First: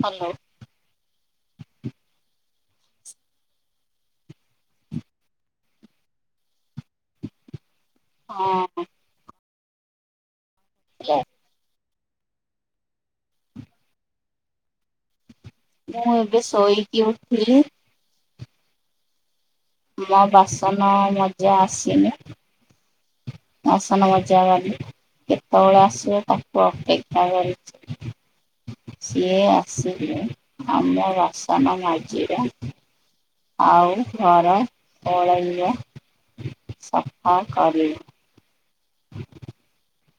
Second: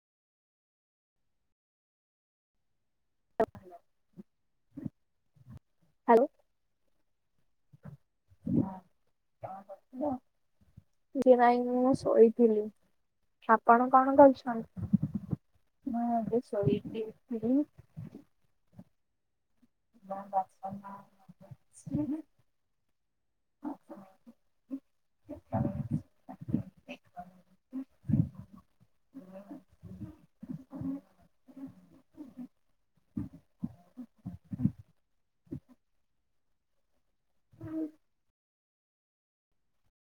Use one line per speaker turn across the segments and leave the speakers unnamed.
Hello.
Hello. ହଁ, କଣ କରୁଥିଲ? ଯେ ନାଇ ମୁଁ ଶୋଇଥିଲି। ଆପଣ କଣ କରୁଛନ୍ତି ମୁଁ ଏବେ ଶୋଇକି ଉଠିଲି।
ମୋ ବାସାନ ମଜା ଆସିନି। ବାସନ ମଜା ବାଲି କେତେବେଳେ ଆସିବ ତାକୁ ଅପେକ୍ଷା କରିଛି। ସିଏ ଆସିଲେ ଆମ ବାସନ ମଝିରେ। ଆଉ ଘର ଓଲେଇବ ସଫା କରେ।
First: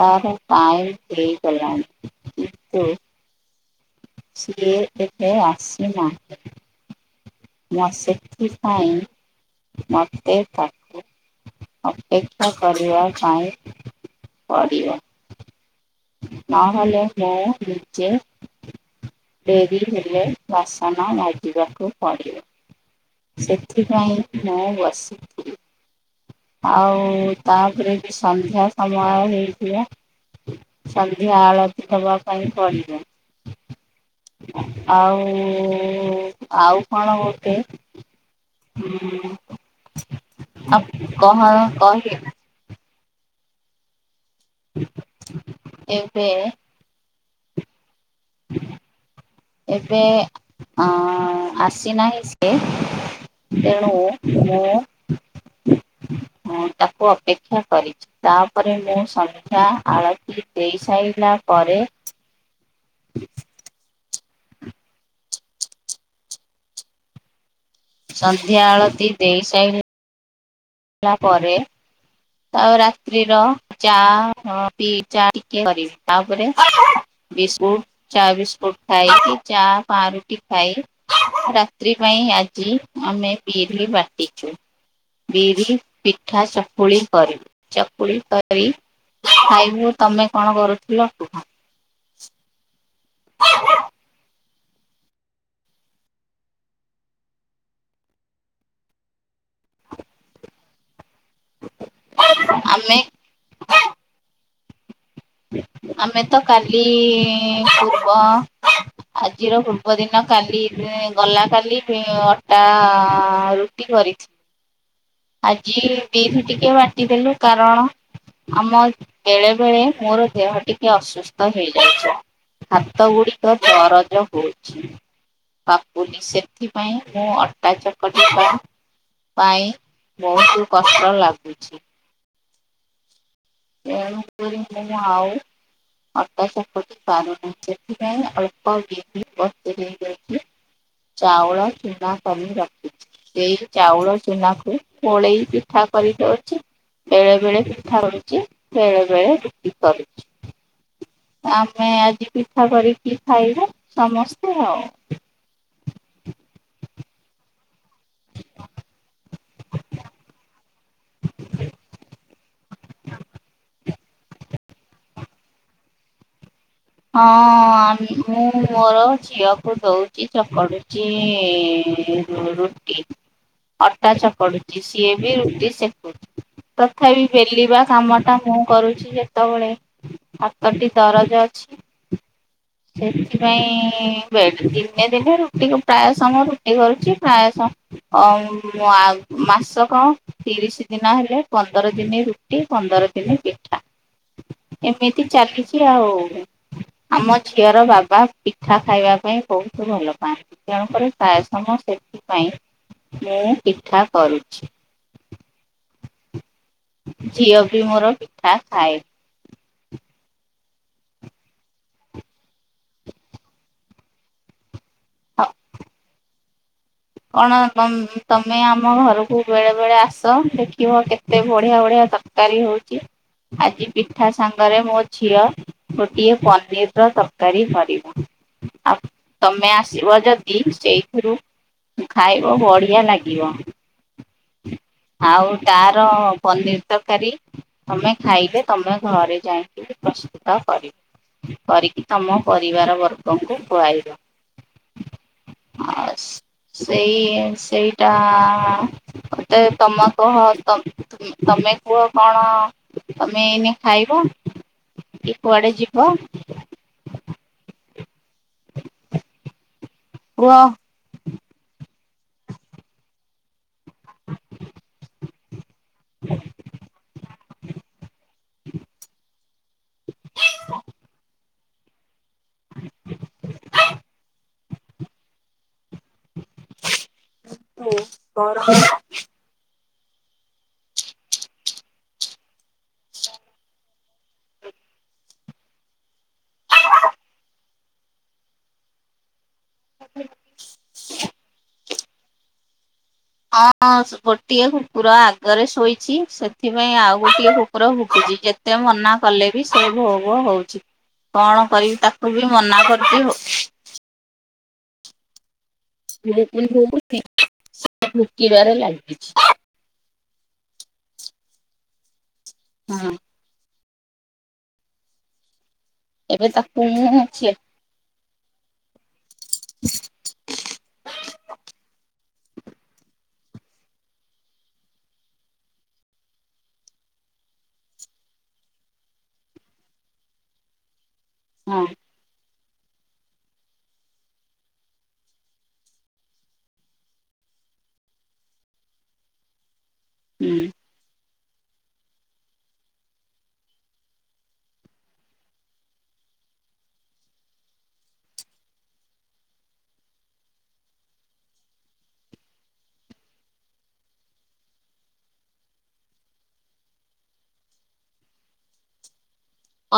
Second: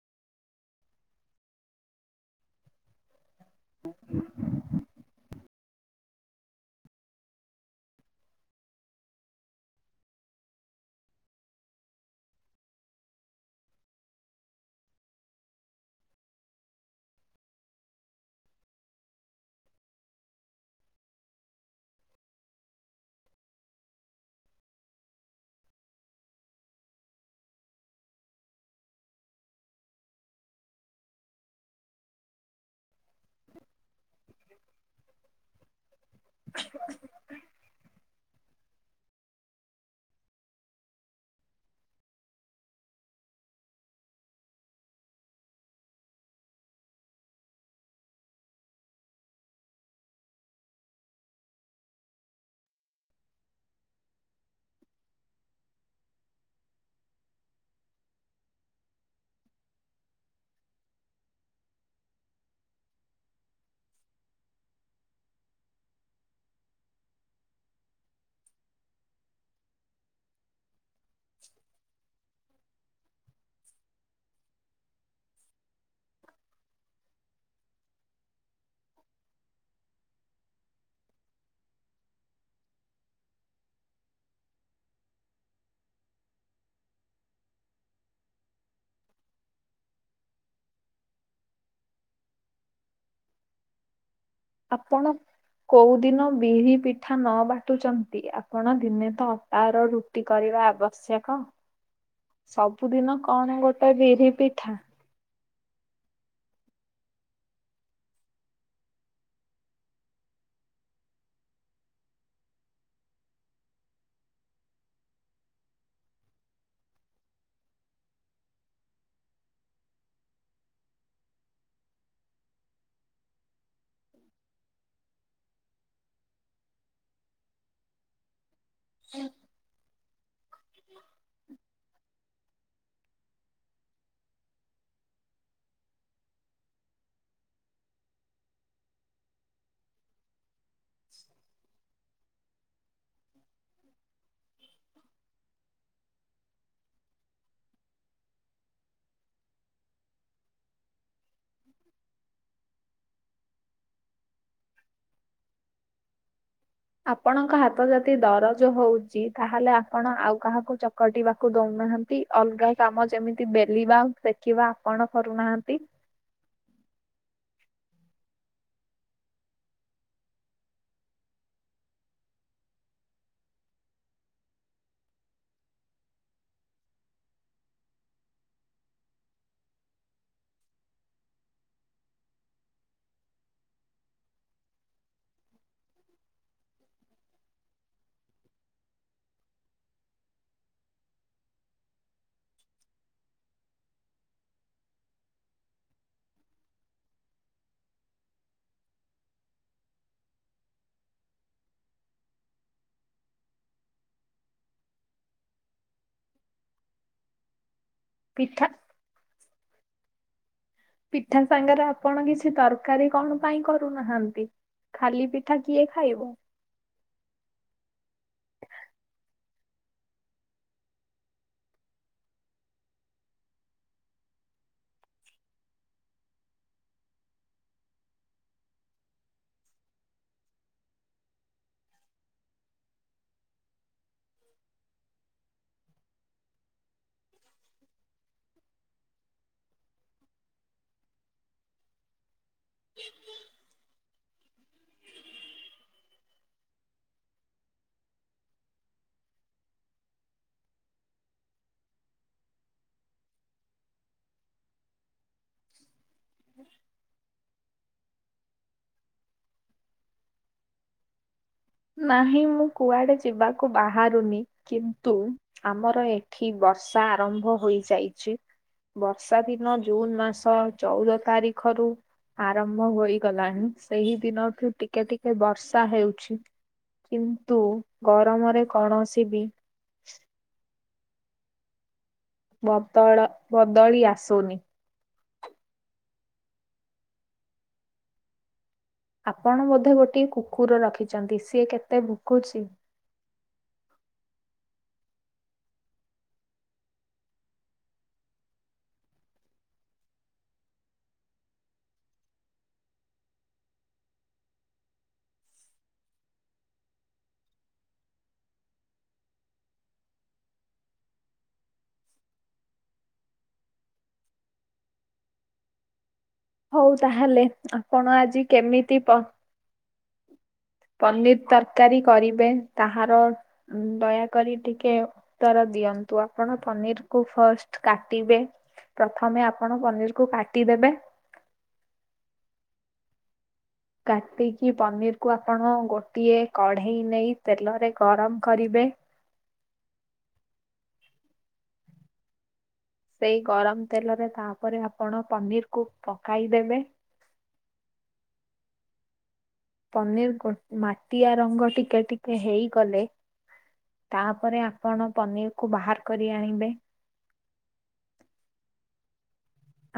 ତାର ଟାଇମି ହେଇଗଲାଣି କିନ୍ତୁ।
ହଁ।
ସିଏ ଏବେ ଆସି ନାହିଁ ମୋ ସେଥିପାଇଁ ମତେ ତାକୁ। ଅପେକ୍ଷା କରିବା ପାଇଁ ପଡିବ। ନାହେଲେ ମୁ ନିଜେ। ଡେରି ହେଲେ ବାସନ ମଜିବାକୁ ପଡିବ। ସେଥିପାଇଁ ମୁଁ ବସି। ଆଉ ତାପରେ ବି ସନ୍ଧ୍ୟା ସମୟ ହେଇଯିବା। ସନ୍ଧ୍ୟା ଆଳତି ଦବା ପାଇଁ ପଡିବ। ଆଉ ଆଉ କଣ ଗୋଟେ। ଆ କହ କହି ଏବେ।
ଆ।
ଏବେ ଆ ଆସିନାହିଁ ସିଏ। ତେଣୁ ମୁଁ। ହଁ ତାକୁ ଅପେକ୍ଷା କରିଛି। ତାପରେ ମୁଁ ସନ୍ଧ୍ୟା ଆଳତି ଦେଇ ସାରିଲା ପରେ। ସନ୍ଧ୍ୟା ଆଳତି ଦେଇ ସାଇ ଲା ପରେ। ଆଉ ରାତ୍ରି ର ଚା ହଁ ପି ଚା ଟିକେ କରିବି ତାପରେ। ବିସ୍କୁଟ ଚା ବିସ୍କୁଟ ଖାଏ କି ଚା ପା ରଟି ଖାଇ। ରାତ୍ରି ପାଇଁ ଆଜି ଆମେ ବିରି ବାଟିଚୁ ବିରି ପିଠା ଚକୁଳି କରିବୁ ଚକୁଳି କରି ଖାଇବୁ ତମେ କଣ କରୁଥିଲୁ କି।
ଆପଣ କୋଉ ଦିନ ବିରି ପିଠା ନ ବାଟୁଚନ୍ତି ଆପଣ ଦିନେ ତ ଅଟାର ରୁ ଟି କରିବା ଆବଶ୍ୟକ
ଆମେ
ସବୁଦିନ କଣ ଗୋଟେ ବିରି ପିଠା।
ଆମେ ତ କାଲି ପୂର୍ବ ଆଜିର ପୂର୍ବ ଦିନ କାଲି ଗଲା କାଲି ଅଟା ରୁଟି କରିଛି ଆଜି ବିରି ଟିକେ ବାଟି ଦେଲୁ କାରଣ ଆମ ବେଳେ ବେଳେ ମୋର ଦେହ ଟିକେ ଅସୁସ୍ଥ ହେଇଯାଇଛି। ହାତ ଗୁଡ଼ିକ ଦରଜ ହୋଉଛି। ବାପୁଲି ସେଥିପାଇଁ, ମୁଁ ଅଟା ଚକଟିବା ପାଇଁ ବହୁତ କଷ୍ଟ ଲାଗୁଛି। ଏଣୁ କରି ମୁଁ ଆଉ ଅଟା ଚକଟି ପାରୁନି ସେଥିପାଇଁ ଅଳ୍ପ ବିରି ବତୁରେଇ ଦେଇଛି। ଚାଉଳ ଚୁନା କରି ରଖୁଛି ସେ ଚାଉଳ ଚୁନା କୂ ଗୋଳେଇବି। ପିଠା କରିଦଉଛି ବେଳେ ବେଳେ ପିଠା ହଉଛି ବେଳେ ବେଳେ ରୁଟି କରୁଛି। ଆମେ ଆଜି ପିଠା କରିକି ଖାଇବୁ ସମସ୍ତେ ଆଉ।
ଆପଣଙ୍କ ହାତ ଯଦି ଦରଜ ହଉଛି ତାହେଲେ ଆପଣ ଆଉ କାହାକୁ ଚକଟିବାକୁ ଦଉନାହାନ୍ତି। ଅଲଗା କାମ ଯେମିତି ବେଲିବା, ସେକିବା ଆପଣ କରୁନାହାନ୍ତି।
ହଁ ମୁଁ ମୋର ଝିଅକୁ ଦଉଚି ଚକଡୁଚି, ଏଁ-ଏଁ-ଏଁ। ରୁଟି ଅଟା ଚକଡୁଛି ସିଏ ବି ରୁଟି ସେକୁଛି। ତଥାପି ବେଲିବା କାମ ଟା ମୁଁ କରୁଛି ଯେତବେଳେ ହାତଟି ଦରଜ ଅଛି।
[inaudible]
ସେଥିପାଇଁ ବେଡ୍ ଦନେ ଦିନେ ରୁଟିକୁ ପ୍ରାୟ ସମୟ ରୁଟି କରୁଛି ପ୍ରାୟ ସମ ରୁଟି କରିଛି। ଅଁ ମୁଁ ଆଉ ମାସକ ତିରିଶ ଦିନ ହେଲେ, ପନ୍ଦର ଦିନେ ରୁଟି, ପନ୍ଦର ଦିନେ ପିଠା ଏମିତି ଚାଲିଛି ଆଉ। ଆମ ଝିଅର ବାବା ପିଠା ଖାଇବା ପାଇଁ ବହୁତ୍ ଭଲ ପାଆନ୍ତି। ତେଣୁ କରି ପ୍ରାୟ ସମୟ ସେଥିପାଇଁ ମୁଁ ପିଠା କରୁଛି। ଝିଅ ବି ମୋର ପିଠା ଖାଏ।
ପିଠା ସାଙ୍ଗରେ ଆପଣ କିଛି ତରକାରୀ କଣ ପାଇଁ କରୁନାହାନ୍ତି? ଖାଲି
ଆଉ
ପିଠା କିଏ ଖାଇବ?
କଣ ତମ୍ ତମେ ଆମ ଘରକୁ ବେଳେ ବେଳେ ଆସ ଦେଖିବ କେତେ ବଢ଼ିଆ ବଢ଼ିଆ ତରକାରୀ ହଉଛି। ଆଜି ପିଠା ସାଙ୍ଗରେ ମୋ ଝିଅ ଗୋଟିଏ ପନିର୍ ର ତରକାରୀ କରିବ। ଆଉ ତମେ ଆସିବ ଯଦି ସେଇଥିରୁ ଖାଇବ ବଢ଼ିଆ ଲାଗିବ। ଆଉ ତାର ପନିର୍ ତରକାରୀ ତମେ ଖାଇଲେ ତମେ ଘରେ ଯାଇକି ପ୍ରସ୍ତୁତ କରିବ। କରିକି ତମ ପରିବାର ବର୍ଗଙ୍କୁ ଖୁଆଇବ। ଆଉ ସେଇ, ସେଇଟା ଗୋଟେ ତମୋ, ତୋହ, ତତ୍ [unintelligible] ତମେ କୁହ କଣ ତମେ ଏଇନେ ଖାଇବ? କି କୁଆଡ଼େ ଯିବ? କୁହ।
ନାହିଁ ମୁଁ କୁଆଡ଼େ ଯିବାକୁ ବାହାରୁନି କିନ୍ତୁ ଆମର ଏଠି ବର୍ଷା ଆରମ୍ଭ ହୋଇଯାଇଛି ବର୍ଷା ବର୍ଷା ଦିନ ଜୁନ ମାସ ଚଉଦ ତାରିଖରୁ ଆରମ୍ଭ ହୋଇଗଲାଣି ସେହି ଦିନଠୁ ଟିକେ ଟିକେ ବର୍ଷା ହେଉଛି। କିନ୍ତୁ
ମୁଁ ମୋର
ଗରମରେ କୌଣସି ବି ବଦଳ ବଦଳି ଆସୁନି। ଆପଣ ବୋଧେ ଗୋଟିଏ କୁକୁର ରଖିଛନ୍ତି ସିଏ କେତେ ଭୁକୁଛି।
ହଁ ହଁ ଗୋଟିଏ କୁକୁର ଆଗରେ ଶୋଇଛି ସେଥିପାଇଁ ଆଉ ଗୋଟିଏ କୁକୁର ଭୁକୁଛି ଯେ ଯେତେ ମନା କଲେ ବି ସେ ଭୋ ଭୋ ହଉଛି। କଣ କରିବି ତାକୁ ବି ମନା କରୁକି ହଉଛି। ଭ ଭ ଭକ [inaudible] ଭୁକି ବାରେ ଲାଗଛି। ହଁ। ଏବେ
ହଉ
ତାକୁ ମୁଁ
ତାହେଲେ
ଛେ
ଆପଣ ଆଜି କେମିତି ପ
[inaudible]
ପନିର ତରକାରୀ କରିବେ ତାହାର [inaudible] ଦୟାକରି ଟିକେ ଉତ୍ତର ଦିଅନ୍ତୁ। ଆପଣ ପନିର କୁ ଫାଷ୍ଟ କାଟିବେ ପ୍ରଥମେ ଆପଣ ପନିର କୁ କାଟିଦେବେ
ହଁ।
କାଟିକି ପନିରକୁ ଆପଣ ଗୋଟିଏ କଢ଼େଇ ନେଇ ତେଲରେ ଗରମ କରିବେ।
[inaudible]
ସେଇ ଗରମ ତେଲରେ ତାପରେ ଆପଣ ପନିର କୁ [inaudible] ପକାଇ ଦେବେ। ପନିର କୁ ମାଟିଆ ରଙ୍ଗ ଟିକେ ଟିକେ ହେଇଗଲେ ତାପରେ ଆପଣ ପନିର କୁ ବାହାର କରି ଆଣିବେ।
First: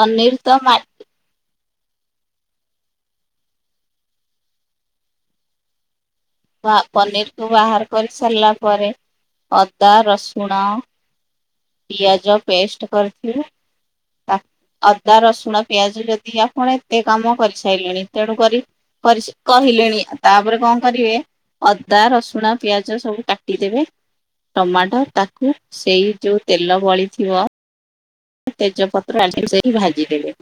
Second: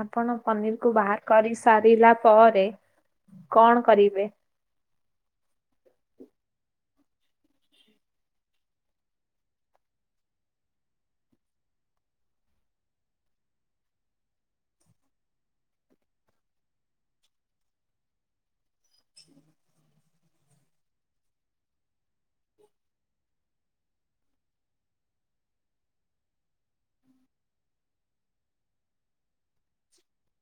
ଆପଣ
ତ ମା
ପନିର କୁ ବାହାର କରି ସାରିଲା ପରେ [inaudible] କଣ କରିବେ?
ବା ପନିରକୁୁ ବାହାର କରି ସାରିଲା ପରେ। [inaudible] ଅଦା, ରସୁଣ ପିଆଜ ପେଷ୍ଟ କରିଥିବେ [inaudible] ତାକୁ ଅଦା, ରସୁଣ, ପିଆଜ ଯଦି ଆପଣ ଏତେ କାମ କରି ସାରିଲେଣି ତେଣୁ କରି କରି କହିଲେଣି ଆଉ ତାପରେ କଣ କରିବେ? ଅଦା, ରସୁଣ, ପିଆଜ ସବୁ କାଟିଦେବେ। ଟମାଟୋ ତାକୁ ସେଇ ଯୋଉ ତେଲ ବଳିଥିବ ତେଜପତ୍ର, ନାଲଚିନି ସେଠି ଭାଜିଦେବେ।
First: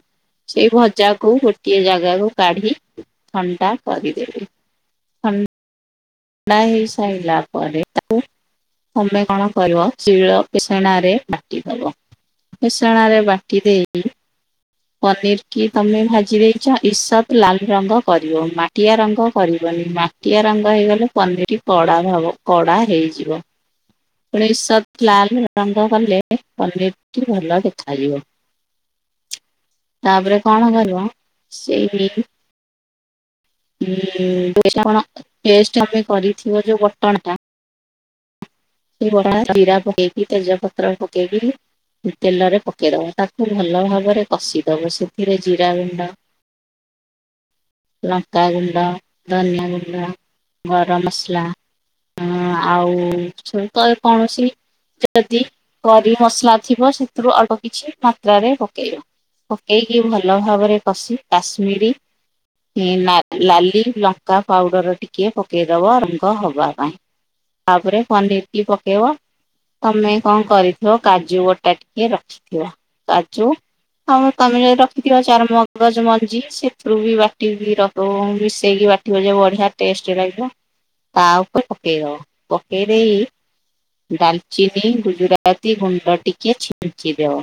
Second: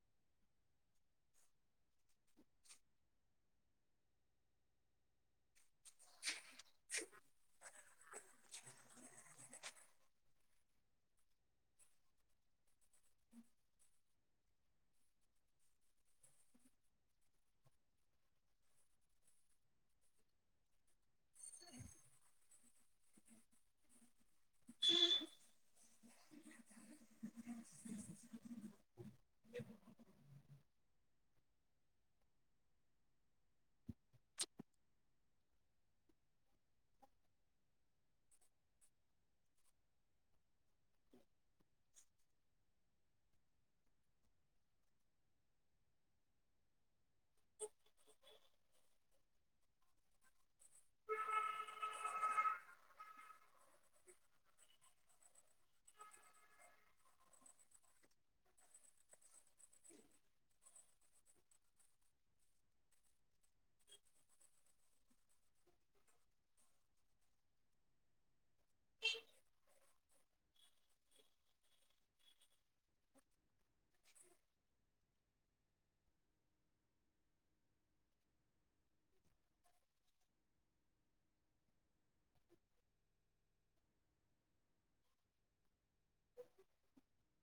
ସେଇ ଭଜା କୁ ଗୋଟିଏ ଜାଗାକୁ କାଢି [inaudible] ଥଣ୍ଡା କରିଦେବେ। ନାହି ସ ସଇିଲା ପରେ ତାକୁ ତମେ କଣ କରିବ? ଶିଳ, କି ଫେସଣା ରେ ବାଟି ଦବ। ଫେସଣା ରେ ବାଟି ଦେଇ କି ପନିର କି ତମେ ଭାଜି ଦେଇଛ। ଇସତ ଲାଲ ରଙ୍ଗ କରିବ। ମାଟିଆ ରଙ୍ଗ କରିବନି ମା ମାଟିଆ ରଙ୍ଗ ହେଇଗଲେ ପନିରଟି କଡା ହବ। କଡା ହେଇଯିବ। ଇସତ ଲାଲ ରଙ୍ଗ କଲେ [inaudible] ପନିର [inaudible] ଟି ଭଲ ଦେଖାଯିବ। ତାପରେ କଣ କରିବ? [inaudible] ସେହି ଟେଷ୍ଟ ଟା କଣ [inaudible] ଟେଷ୍ଟ ଆମେ କରିଥିବ ଯେଉଁ ବଟଣଟା ଫୁଟଣ ରେ ଜିରା ପକେଇକି। ତେଜ ପତ୍ର ପକେଇକିରି ତେଲରେ ପକେଇଦବ ତାକୁ ଭଲ ଭାବରେ କଷିଦବ ସେଥିରେ ଜୀରା ଗୁଣ୍ଡ
[inaudible]
ଲଙ୍କାଗୁଣ୍ଡ, ଧନିଆ ଗୁଣ୍ଡ, ଗରମ ମସଲା। ହଁ ଆଉ ତ କୌଣସି ଯଦି [inaudible] କରି ମସଲା ଥିବ ସେଥିରୁ ଅଳ୍ପ କିଛି ମାତ୍ରାରେ ପକେଇବ। ପକେଇକି ଭଲ ଭାବରେ କଷି କାଶ୍ମୀରୀ ନା ଲାଲି ଲଙ୍କା ପାଉଡର ଟିକେ ପକେଇ ଦବ ରଙ୍ଗ ହବା ପାଇଁ। ତାପରେ ପନିର କି ପକେଇବ। ତମେ କଣ କରିଥିବ କାଜୁ ବଟା ଟିକେ ରଖି [inaudible] ଥିବ, କାଜୁ ଆଉ ତମେ ଯଦି ରଖିଥିବ ଚାରୁ ମଗଜ ମଞ୍ଜି ସେଥିରୁ ବି ବାଟିକି ର ତ ମିଶେଇକି ବାଟିବ ଯେ ବଢିଆ ଟେଷ୍ଟ ଲାଗିବ। [inaudible] ତା ଉପରେ ପକେଇଦବ। କେରେଇ ଡାଲଚିନି, ଗୁଜୁରାତି ଗୁଣ୍ଡ ଟିକେ ଛିଞ୍ଚିଦିଅ।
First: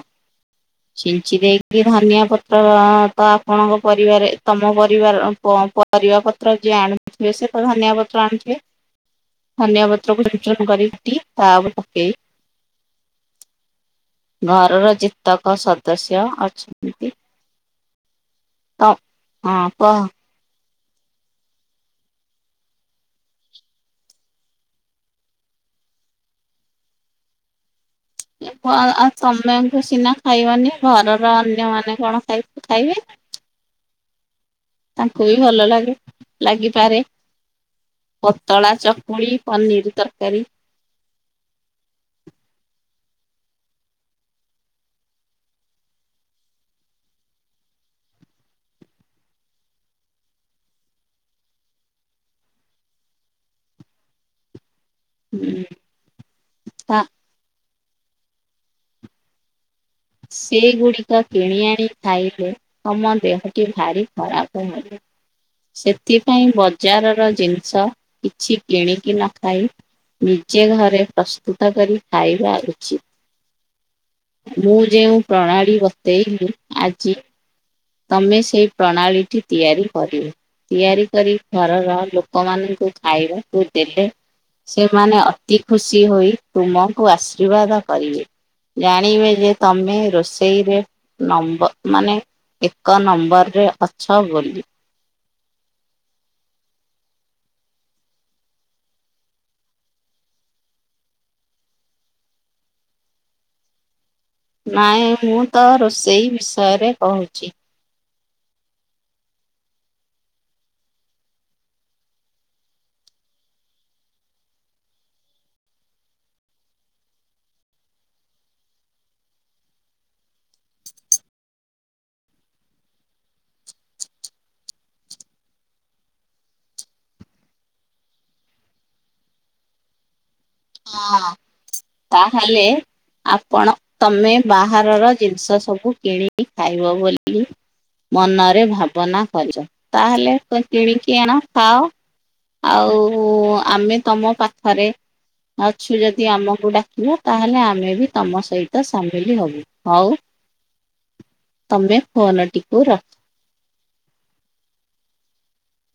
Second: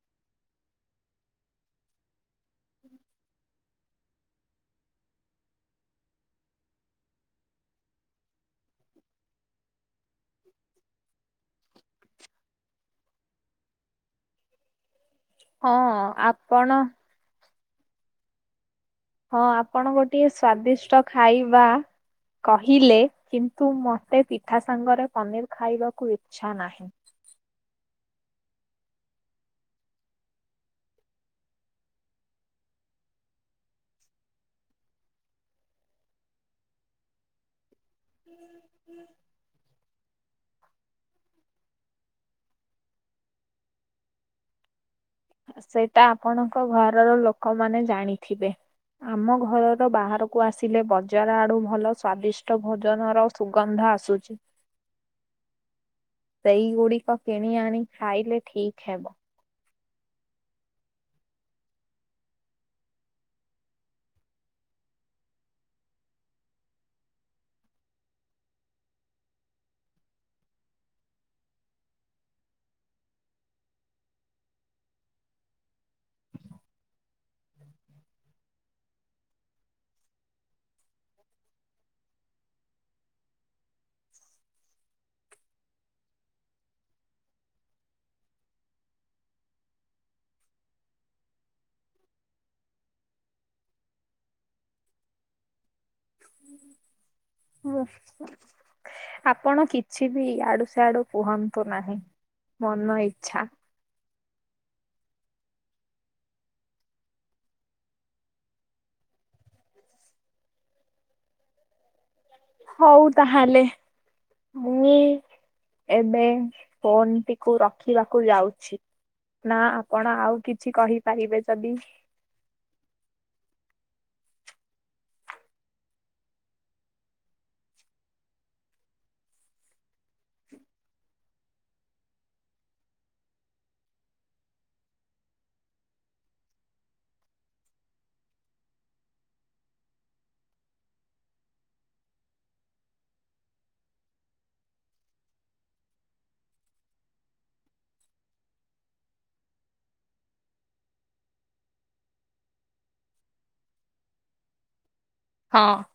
ଛିଞ୍ଚି ଦେଇକି ଧନିଆ ପତର, ତ ଆପଣଙ୍କ ପରିବାରେ ତମ ପରିବାର ର ପ ପରିବା ପତ୍ର ଯିଏ ଆଣିୁଥିବେ, ସେ ତ ଧନିଆ ପତ୍ର ଆଣିୁଥିବେ। ଧନିଆ ପତ୍ରକୁ ଚୁନ୍ ଚୁନ୍ କରି [inaudible] ଟି, [inaudible] ତା ଉପରେ ପକେଇ ଘରର ଯେତେକ
ହଁ
ସଦସ୍ୟ
ଆପଣ
ଅଛନ୍ତି। ତ
ହଁ ଆପଣ
କହ।
ଗୋଟିଏ ସ୍ଵାଦିଷ୍ଟ ଖାଇବା କହିଲେ, କିନ୍ତୁ ମୋତେ ପିଠା ସାଙ୍ଗରେ ପନିର୍ ଖାଇବାକୁ ଇଚ୍ଛା ନାହିଁ।
ଆଉ, ତମେତ ସିନା ଖାଇବନି, ଘରର ଅନ୍ୟମାନେ କଣ ଖାଇ ଖାଇବେ?
[inaudible]
ତାଙ୍କୁ ବି ଭଲ ଲାଗେ, ଲାଗିପାରେ। ପତଳା ଚକୁଳି ପନିର ତରକାରୀ।
ସେଇଟା ଆପଣଙ୍କ ଘରର ଲୋକମାନେ ଜାଣିଥିବେ। ଆମ ଘରର ବାହାରକୁ ଆସିଲେ, ବଜାର ଆଡୁ ଭଲ ସ୍ଵାଦିଷ୍ଟ ଭୋଜନର ସୁଗନ୍ଧ ଆସୁଛି।
ହୁଁ।
ସେଇ
ତା
ଗୁଡିକ କିଣି ଆଣି ଖାଇଲେ ଠିକ ହେବ।
ସେଗୁଡିକ କିଣି ଆଣି ଖାଇଲେ ତମ ଦେହଟି ଭାରି ଖରାପ ହବ। ସେଥିପାଇଁ, ବଜାରର ଜିନିଷ କିଛି କିଣିକି ନ ଖାଇ ନିଜେ ଘରେ ପ୍ରସ୍ତୁତ କରି ଖାଇବା ଉଚିତ୍, ମୁଁ ଯେଉଁ ପ୍ରଣାଳୀ ବତେଇଲି ଆଜି ତମେ ସେଇ ପ୍ରଣାଳୀଟି ତିଆରି କରିବ। ତିଆରି କରି ଘରର ଲୋକମାନଙ୍କୁ ଖାଇବାକୁ ଦେବେ। ସେମାନେ ଅତି ଖୁସି ହୋଇ ତୁମକୁ ଆଶୀର୍ବାଦ କରିବେ। ଜାଣିବେ ଯେ, ତମେ ରୋଷେଇରେ ନମ୍ବ ମାନେ ଏକ ନମ୍ବରରେ ଅଛ ବୋଲି।
[unintelligible] ଆପଣ କିଛି ବି ଇଆଡୁ ସିଆଡୁ କୁହନ୍ତୁ ନାହିଁ ମନ ଇଚ୍ଛା।
ନାଇଁ, ମୁଁ ତ ରୋଷେଇ ବିଷୟରେ କହୁଛି।
ହଉ ତାହେଲେ ମୁଁ ଏବେ ଫୋନ୍ ଟିକୁ ରଖିବାକୁ ଯାଉଛି। ନା ଆପଣ ଆଉ କିଛି କହିପାରିବେ ଯଦି
ହଁ ତାହେଲେ ଆପଣ, ତମେ ବାହାରର ଜିନିଷ ସବୁ କିଣି ଖାଇବ ବୋଲି ମନରେ ଭାବନା କରିଛ, ତାହେଲେ ତ କିଣିକି ଆଣ ଖାଅ। ଆଉ ଆମେ ତମ ପାଖରେ ଅଛୁ ଯଦି ଆମକୁ ଡାକିବ, ତାହେଲେ ଆମେ ବି ତମ ସହିତ ସାମିଲ ହବୁ, ହଉ।
[inaudible]
ତମେ ଫୋନଟିକୁ ର
ହଁ।